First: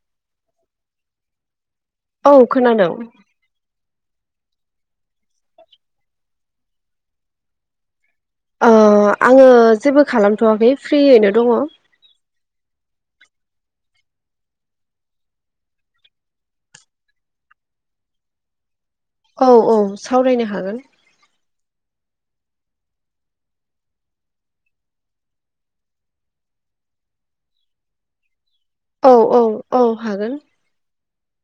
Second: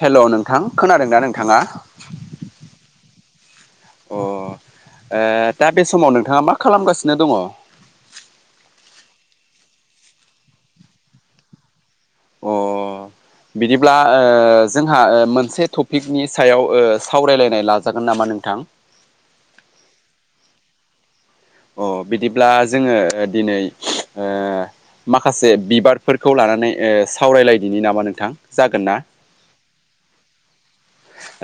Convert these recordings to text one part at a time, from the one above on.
हेल' नोंथां खोनादों दा नोंथाङा औ खोनादों अ ओ दा बे समाव नोंथाङा मा खालामगासिनो दङ? ओ आङो जेबो खालामथ'वाखै फ्रियैनो दङ अ बिदिब्ला ओ जोंहा ओ मोनसे टपिकनि सायाव ओं सावरायलायनाय लाजागोन नामा? नामा नोंथां औ औ सावरायनो हागोन अ बिदिब्ला जोङो दिनै ओ माखासे बिबारफोरखौ लानानै ओ सावरायलायदिनि नामा नोंथां जागोन ना औ औ औ हागोन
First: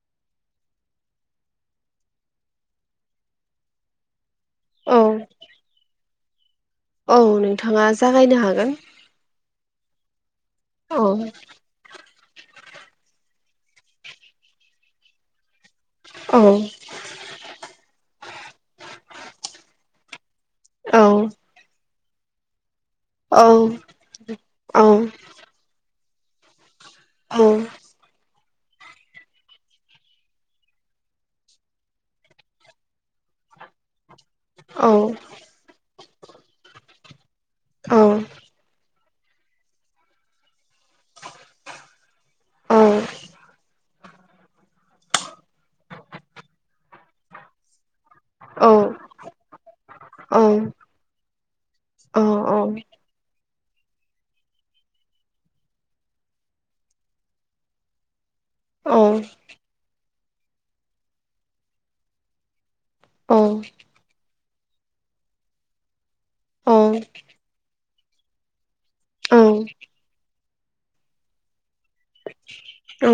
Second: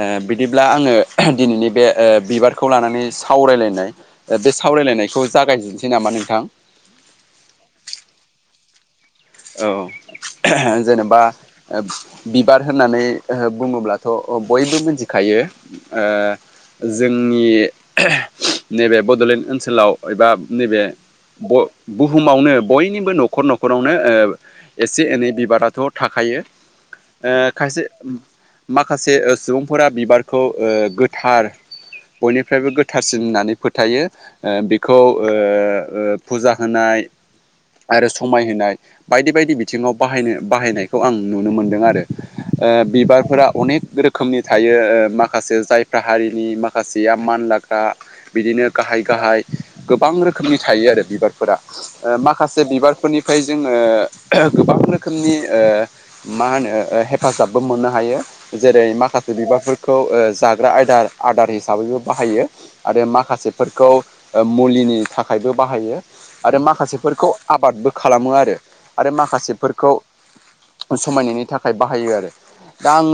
ओ बिदिब्ला आङो दिनैनि बे ओ बिबारखौ लानानै सावरायलायनाय बे औ सावरायलायनायखौ जागायजेनसै नामा नोंथां औ नोंथाङा जागायनो हागोन औ औ जेनेबा ओ बिबार होननानै ओ बुङोब्लाथ' ओं बयबो मोनथिखायो औ ओं जोंनि नैबे बड'लेण्ड ओनसोलाव एबा नैबे औ ब-बुहुमावनो बयनिबो नखर औ नखरावनो ओ औ एसे एनै बिबाराथ' थाखायो ओ औ खायसे माखासे सुबुंफोरा बिबारखौ ओ गोथार बयनिफ्रायबो गोथारसिन होननानै फोथायो ओ औ बेखौ ओ ओ फुजा होनाय आरो औ समायहोनाय बायदि बायदि बिथिङाव बाहायनो बाहायनायखौ आं नुनो मोनदों आरो ओ औ बिबारफोरा अनेक रोखोमनि थायो ओ माखासे जायफ्रा हारिनि माखासेया मानलाग्रा बिदिनो औ गाहाय गाहाय गोबां ओ रोखोमनि थायो आरो बिबारफोरा ओ माखासे बिबारफोरनिफ्राय जोङो गोबां रोखोमनि ओ मा होनो हेफाजाबबो मोननो हायो जेरै माखासे बिबारफोरखौ ओ जाग्रा आयदार आदार हिसाबैबो बाहायो आरो माखासेफोरखौ ओ मुलिनि थाखायबो बाहायो आरो माखासेफोरखौ आबादबो खालामो आरो आरो माखासेफोरखौ समायनायनि थाखाय बाहायो आरो दा आङो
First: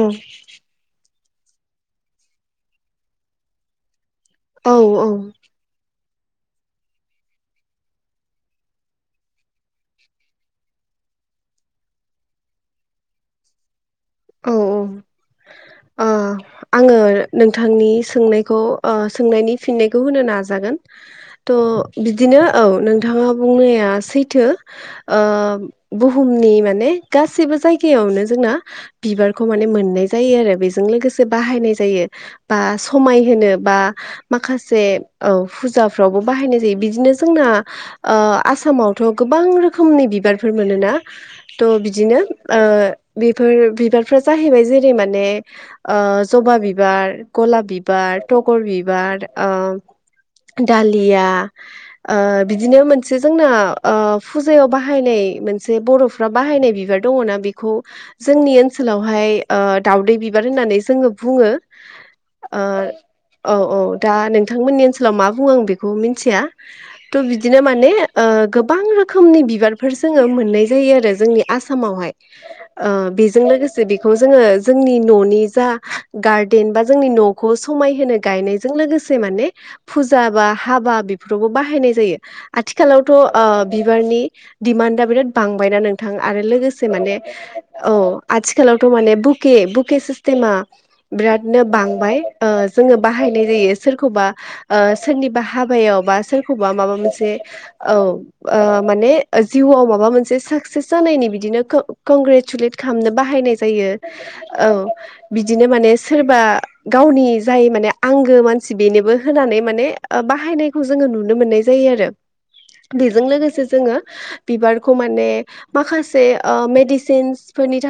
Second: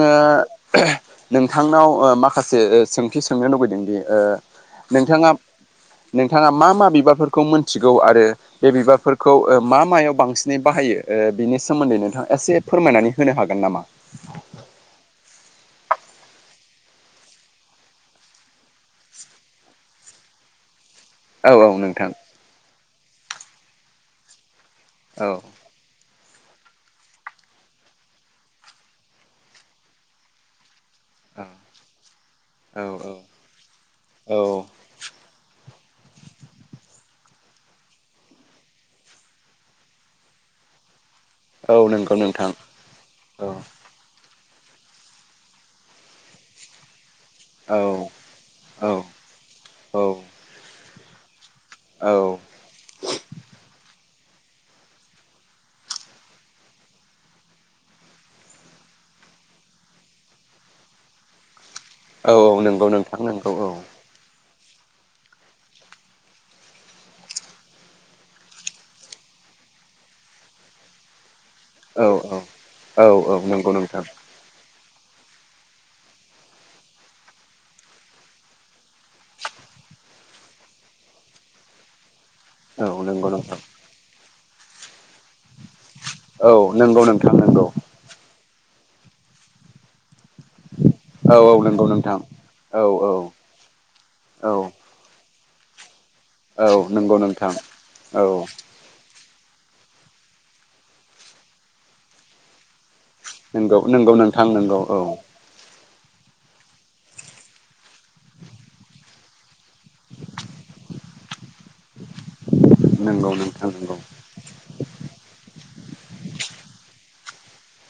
नोंथांनाव ओ माखासे सोंथि सोंनो लुबैदोंदि ओ नोंथाङा नोंथाङा मा मा बिबारफोरखौ मोनथिगौ आरो बे बिबारफोरखौ ओं मा मायाव बांसिनै बाहायो ओं बिनि सोमोन्दै नोंथाङा एसे फोरमायनानै होनो हागोन नामा? ओं आङो नोंथांनि सोंनायखौ ओं सोंनायनि फिननायखौ होनो नाजागोन। औ औ थ' नोंथां बिदिनो औ नोंथाङा बुंनाया सैथो। औ ओं बुहुमनि माने गासिबो जायगायावनो जोंना बिबारखौ माने मोननाय जायो आरो बे बेजों लोगोसे औ बाहायनाय जायो बा औ समायहोनो बा औ माखासे औ फुजा फ्रावबो बाहायनाय जायो बिदिनो जोंना ओं आसामावथ' गोबां रोखोमनि बिबारफोर मोनोना। थ' औ औ नंगौ बिदिनो नोंथां ओं औ बेफोर बिबारफ्रा जाहैबाय जेरै माने ओं जबा बिबार गलाप औ बिबार, थगर औ बिबार, ओं दालिया औ बिदिनो मोनसे जोंना फुजायाव बाहायनाय मोनसे बर'फ्रा बाहायनाय बिबार दङना बेखौ जोंनि ओनोल ओनसोलावहाय दाावदै बिबार होननानै जोङो बुङो औ औ नंगौ नोंथां नंगौ औ बिथांमोननि ओनसोलाव मा बुङो आं बेखौ मिथिया थह बिदिनो माने गोबां रोखोमनि बिबारफोर जोङो मोननाय जायो आरो जोंनि औ आसामावहाय औ औ बेजों नंगौ लोगोसे नोंथां बेखौ जोङो जोंनि न'नि जा ग बा जोंनि न'खौ ग म बा हाबा ब ज औ आथिाल नंगौ नोंथां बिनि दा बिराद बांबायना नोंथां आरो औ लोगोसे नंगौ माने नोंथां नंगौ औ आथिखालावथ' माने बुक बक [unintelligible] औ औ बिरादनो नंगौ बांबाय नोंथां औ जों औ बाहायनाय जायो सोरखौबा औ ओ सोरनिबा हाब हाबायाव बा औ सोरखौबा माबा नंगौ मोनसे नोंथां औ माने जिउआव माबा मोनसे साकसेस जानायनि बिदिनो कंग्रेसुलेट बाहायनाय नंगौ जायो नंगौ नोंथां नंगौ औ बिदिनो माने सो सोरबा गावनि जाय माने आंगो मानसि बेनोबो होनानै माने बाहायनायखौ जोङो नुनो मोननाय जायो आरो बेजों नंगौ लोगोसे नोंथां नंगौ जोङो बिबारखौ माने माखासे मेडिसिन्स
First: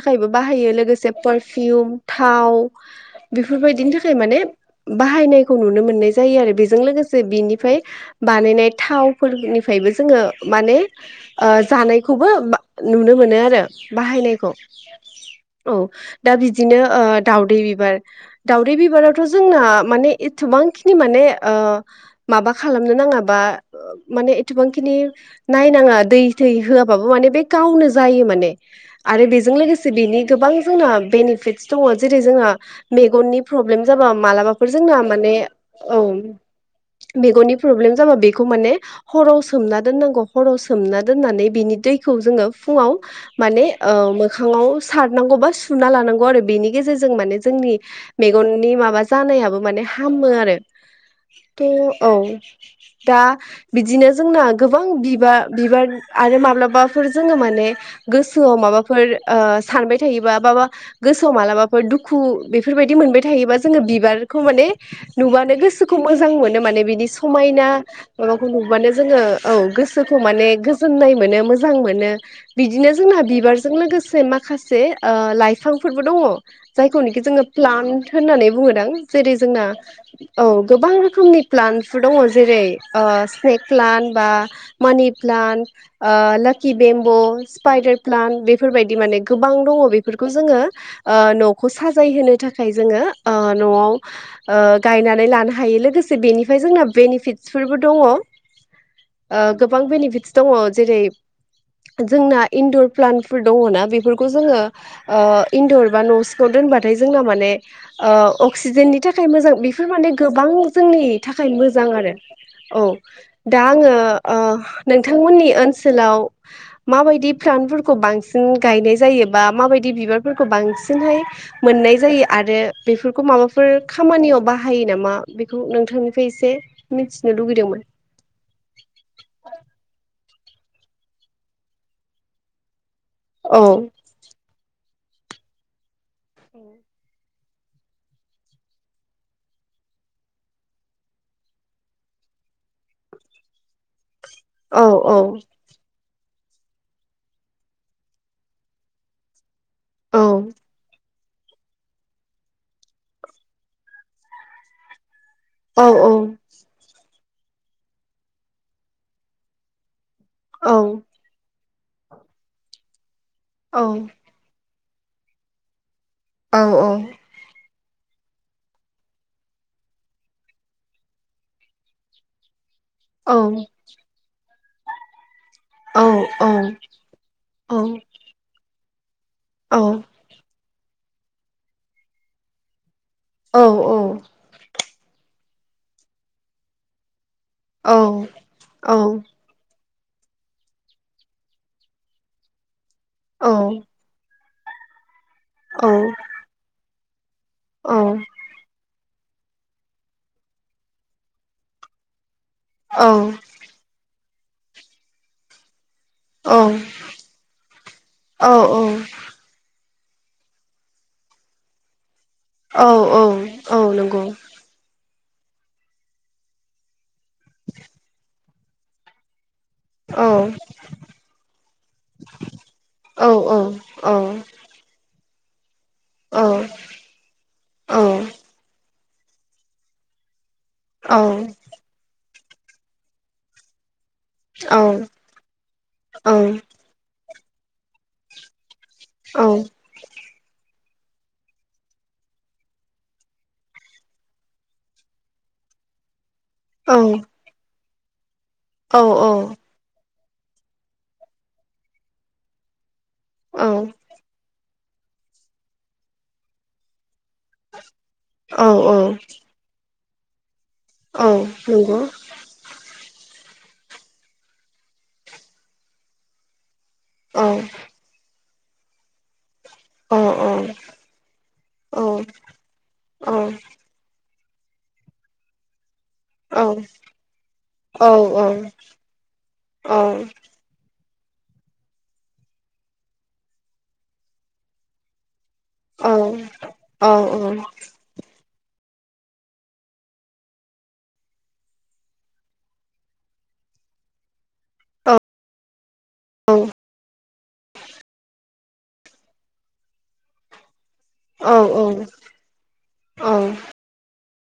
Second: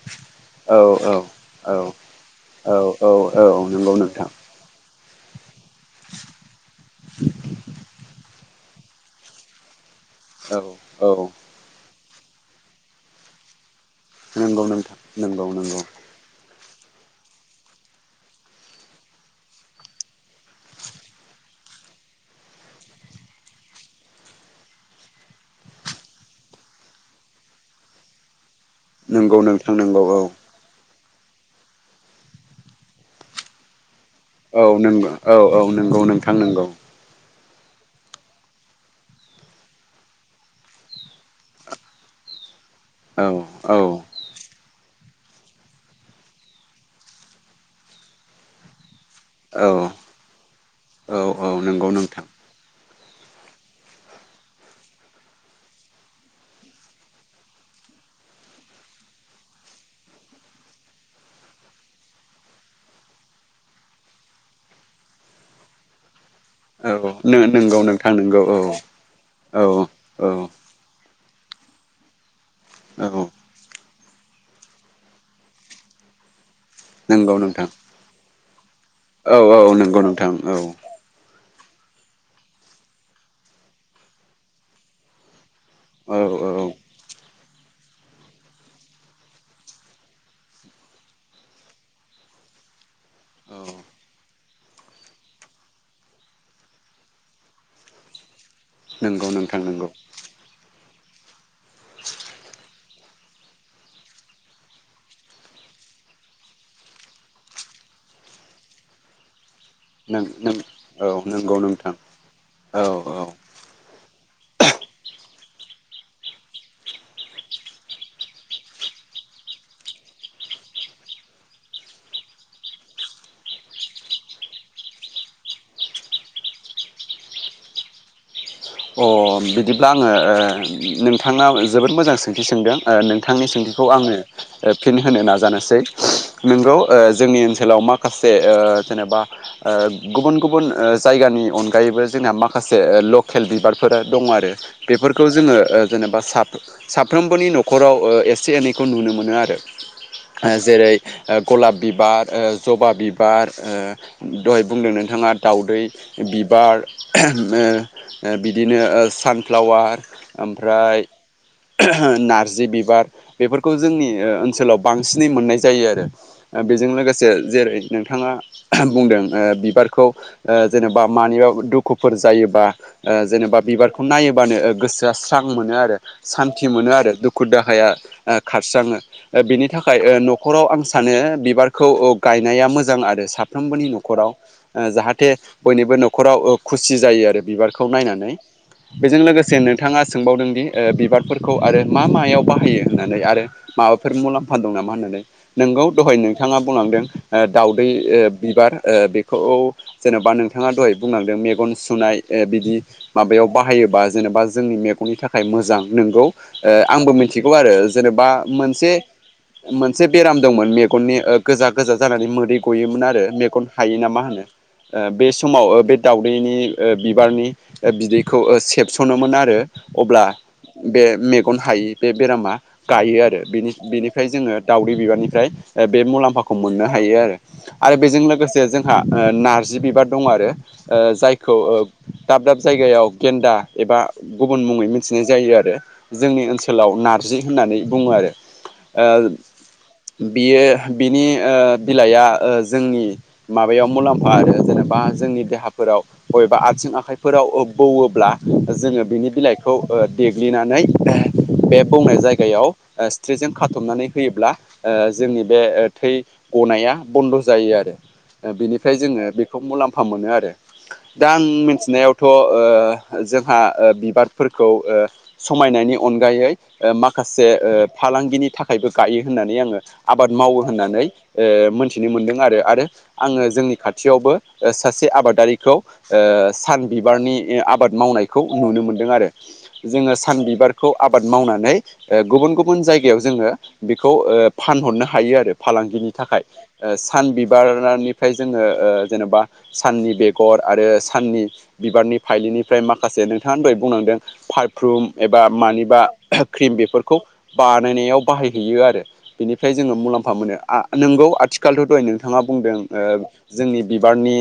थाखायबो बाहायो औ लोगोसे औ पारफिउम औ थाव औ औ औ बेफोरबायदिनि नंगौ थाखाय नोंथां माने बाहायनायखौ नुनो मोननाय जायो आरो बेजों लोगोसे बिनिफ्राय बानायनाय थावफोरनिफ्रायबो जोङो औ माने औ जानाय खौबो नुनो मोनो आरो ब नंगौ नोंथां नंगौ औ नंगौ दा बि बिदिनो दाउदै बिबार दाउदै बिबारावथ' जोंना माने एसेबांखिनि माने माबा खालामनो नाङाबा माने एसेबांखिनि नायनाङा दै थ होआबाबो माने बे गावनो जायो माने आरो नंगौ बेजों नोंथां लोगोसे नंगौ औ बेनि गोबां जोंना बेनिफिटस दङ जेरै जोंहा मेगननि प्रब्लेम जाबा मालाबाफोर औ जोंना नंगौ माने औ औ नंगौ नोंथां नंगौ मेगननि प्रब्लेम जाबा बेखौ माने हराव सोमना दोननांगौ हराव सोमना दोननानै बिनि दैखौ जोङो फुङाव औ माने औ मोखाङाव सारनांगौ बा सुना लानांगौ आरो बेनि गेजेरजों म जोंनि मेगननि मा जानायाबो औ माने हामो आरो औ औ थ' नंगौ औ नोंथां दा बिदिनो जोंना गोबां बिबार बिबार आरो माब्लाबाफोर जोङो माने गोसो गोसोआव माबाफोर सानबाय थायोबा माबा गोसोआव मालाबाफोर दुखु बेफोरबायदि मोनबाय थायो एबा जोङो बिबार खौ माने नुब्लानो गोसोखौ मोज मोजां मोनो माने औ बिदि समायना नंगौ नोंथां नंगौ माबाखौ औ नुबानो जोङो औ गोसोखौ औ माने गोजोन्नाय मोनो मो मोजां मोनो बिदिनो जोंना औ बिबारजों लोगोसे माखासे लाइफांफोरबो दङ जायखौनोखि नंगौ जोङो नोंथां प्लान्ट होननानै बुङोदां जेरै औ औ जोंना नंगौ नोंथां औ गोबां रोखोमनि प्लान्टफोर दङ जेरै स्नेक प्लान्ट बा मानि प्लान्ट ओ औ औ लाकि बेम्ब' स्पाइदार प्लान्ट बेफोरबायदि माने गोबां दङ बेफोरखौ जोङो ओ न'खौ साजायहोनो थाखाय जोङो ओ औ न'आव ओ गायनानै लानो हायो लोगोसे बेनिफ्राय जोंना बेनिफिट्सफोरबो दङ ओ नंगौ नोंथां गोबां नंगौ बेनिफिटस दङ जेरै- जोंना इनन्दर प्लान्टफोर दङना बेफोरखौ जोङो ओ इन्दर बा न' सिङाव दोनबाथाय जोंना माने ओ अक्सिजेननि थाखाय मोजां बेफोर माने नों गोबां नों जोंनि औ थाखाय नंगौ मोजां नोंथां आरो औ दा आङो ओ नोंथांमोननि ओनसोलाव माबायदि फ्लान फोरखौ बांसिन गायनाय जायो बा माबायदि बिबारफोरखौ बांसिनहाय मोननाय जायो आरो आरो बेफोरखौ माबाफोर खामानियाव बाहायो नामा बेखौ नोंथांनिफ्राय एसे मिथिनो लुबैयो मोन अ बिदिब्ला आङो नोंथाङा जोबोद मोजां सोंथि सोंदों नोंथांनि औ सोंथिखौ आंनो फिन होनो नाजानोसै नोंगौ जोंनि ओनसोलाव माखासे जेनेबा गुबुन गुबुन जायगानि अनगायैबो जोंनाहा माखासे खेल बिबारफोरा दं आरो औ औ बेफोरखौ जोङो जेनेबा सा साफ्रोमबोनि न'खराव एसे एनैखौ नुनो मोनो आरो औ जेरै गलाब बिबार जबा बिबार दहाय बुंदों नोंथाङा दाउदै औ बिबार बिदिनो सानफ्लावार औ ओमफ्राय नारजि बिबार बेफोरखौ औ जोंनि ओनसोलाव बांसिनै मोननाय जायो आरो औ बेजों लोगोसे जेरै नोंथाङा बुंदों बिबारखौ जेनेबा मानिबा दुखुफोर जायोबा जेनेबा बिबारखौ नायोबानो गोसोआ स्रां मोनो आरो सान्थि मोनो आरो दुखु दाहाया खारस्राङो बिनि थाखाय न'खराव आं सानो बिबारखौ गायनाया मोजां आरो साफ्रोमबोनि न'खराव जाहाथे बयनिबो न'खराव खुसि जायो आरो खौ नायनानै बेजों लोगोसेनो नोंथाङा सोंबावदोंदि बिबारफोरखौ आरो मा मायाव बाहायो होननानै आरो माबाफोर मुलाम दं नामा होननानै नोंगौ दहाय नोंथाङा बुंलांदों दाउदै बिबार खौ जेन'बा नोंथाङा दहाय बुंलांदों मेगन सुनाय बि माबायाव बाहायोबा जेनेबा जोंनि मेगननि थाखाय मोजां नोंगौ आंबो मिथिगौ आरो जेनेबा मोनसे एसे बेराम दंमोन मेगननि गोजा गोजा जानानै मोदै औ गयोमोन आरो मेगन औ हायो ना मा नंगौ होनो बे समाव बे दावउदैनि बिबारनि बिदैखौ सेबस'नोमोन आरो अब्ला औ बे मेगन हायि बे बेरामा गायो औ नंगौ औ आरोनि औ बेनिफ्राय जोङो औ दाउदै बिबारनिफ्राय फ्राय बे मुलाम्फाखौ औ मोननो हायो आरो आरो बेजों लोगोसे जों जोंहा नार्जि बिबार दं आरो जायखौ दाब दाब जायगायाव गेन्दा एबा गुबुन मुङै मिथिनाय जायो आरो जोंनि ओनसोलाव नार जि होननानै बुङो आरो बियो बिनि बिलाइआ जोंनि माबायाव मुलाम्फा आरो जेनेबा जोंनि देहाफोराव बबेबा आथिं आखाइ बौवोब्ला जोङो बिनि बिलाइखौ देग्लिनानै बे बनाय जायगायाव सिथ्रिजों खाथबनानै होयोब्ला जोंनि बे थै गनाया बन्द' जायो आरो बिनिफ्राय जोङो बेखौ मुलाम्फा मोनो आरो दा आं मिथिनायाव थ' जोंहा बिबारफोरखौ समायनायनि अनगायै माखासे फालांगिनि थाखायबो गायो होननानै आङो आबाद मावो होननानै मोनथिनो मोनदों आरो आरो आङो जोंनि खाथियावबो सासे आबादारिखौ सान बिबारनि आबाद मावनायखौ नुनो मोनदों आरो जोङो सान बिबारखौ आबाद मावनानै गुबुन गुबुन जायगायाव जोङो बेखौ फानहरनो हायो आरो फालांगिनि थाखाय सान बिबारनिफ्राय जोङो जेनेबा साननि बेगर आरो साननि बिबारनि फाइलिनिफ्राय माखासे नोंथाङफ्रायै बुंनांदों औ पारफ्रुम एबा मानिबा औ औ क्रिम बेफोरखौ बानायनायाव बाहायहैयो आरो बेनिफ्राय जोङो मुलाम्फा मोनो नोंगौ औ आथिखालथ' दहाय नोंथाङा बुंदों ओ जोंनि बिबारनि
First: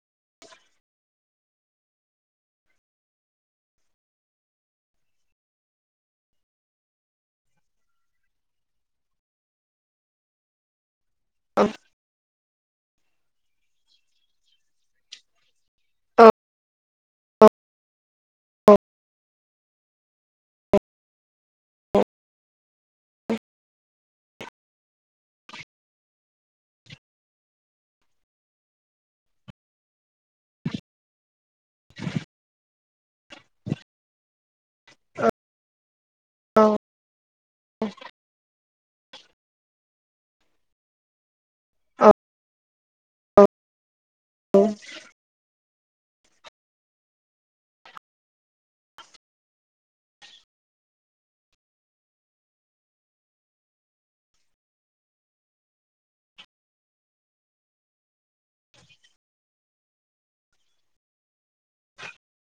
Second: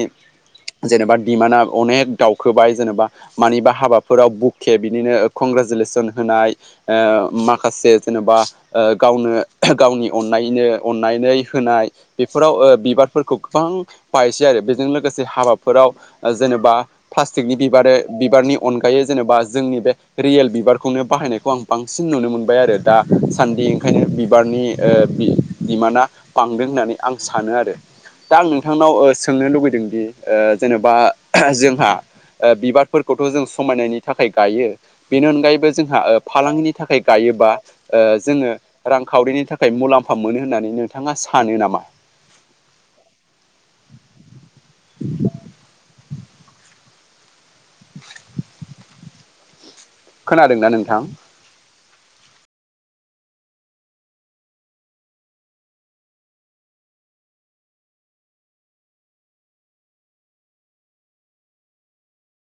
जेनेबा दिमाना अनेक दावउखोबाय जेनेबा मानिबा हाबाफोराव बुखे बिदिनो कंग्रेसुलेसन होनाय ओ अ माखासे जेनेबा ओ गावनो गावनि अननायनो अननायनै औ होनाय बि फोराव ओ बिबारफोरखौ गोबां बायसै आरो बेजों लोगोसे हाबाफोराव ओ जेनेबा प्लास्टिकनि बिबारो बिबारनि अनगायै जेनेबा जोंनि बे रियेल बिबारखौनो बाहायनायखौ आं बांसिन नुनो मोनबाय आरो दा सान्दि ओंखायनो बिबार नि ओ बि दिमाना बांदों होननानै आं सानो आरो दा आं नोंथांनाव ओ सोंनो लुुबैदों दि जेनेबा जोंहा ओ बिबारफोरखौथ' जों समायनायनि थाखाय गायो बेनि अनगायैबो जोंहा ओ फालांगनि थाखाय गायोबा ओ जोङो रांखावरिनि थाखाय मुलाम्फा मोनो होन्नानै नोंथाङा सा सानो नामा [inaudible] औ औ खोनादोंना नोंथां? [inaudible]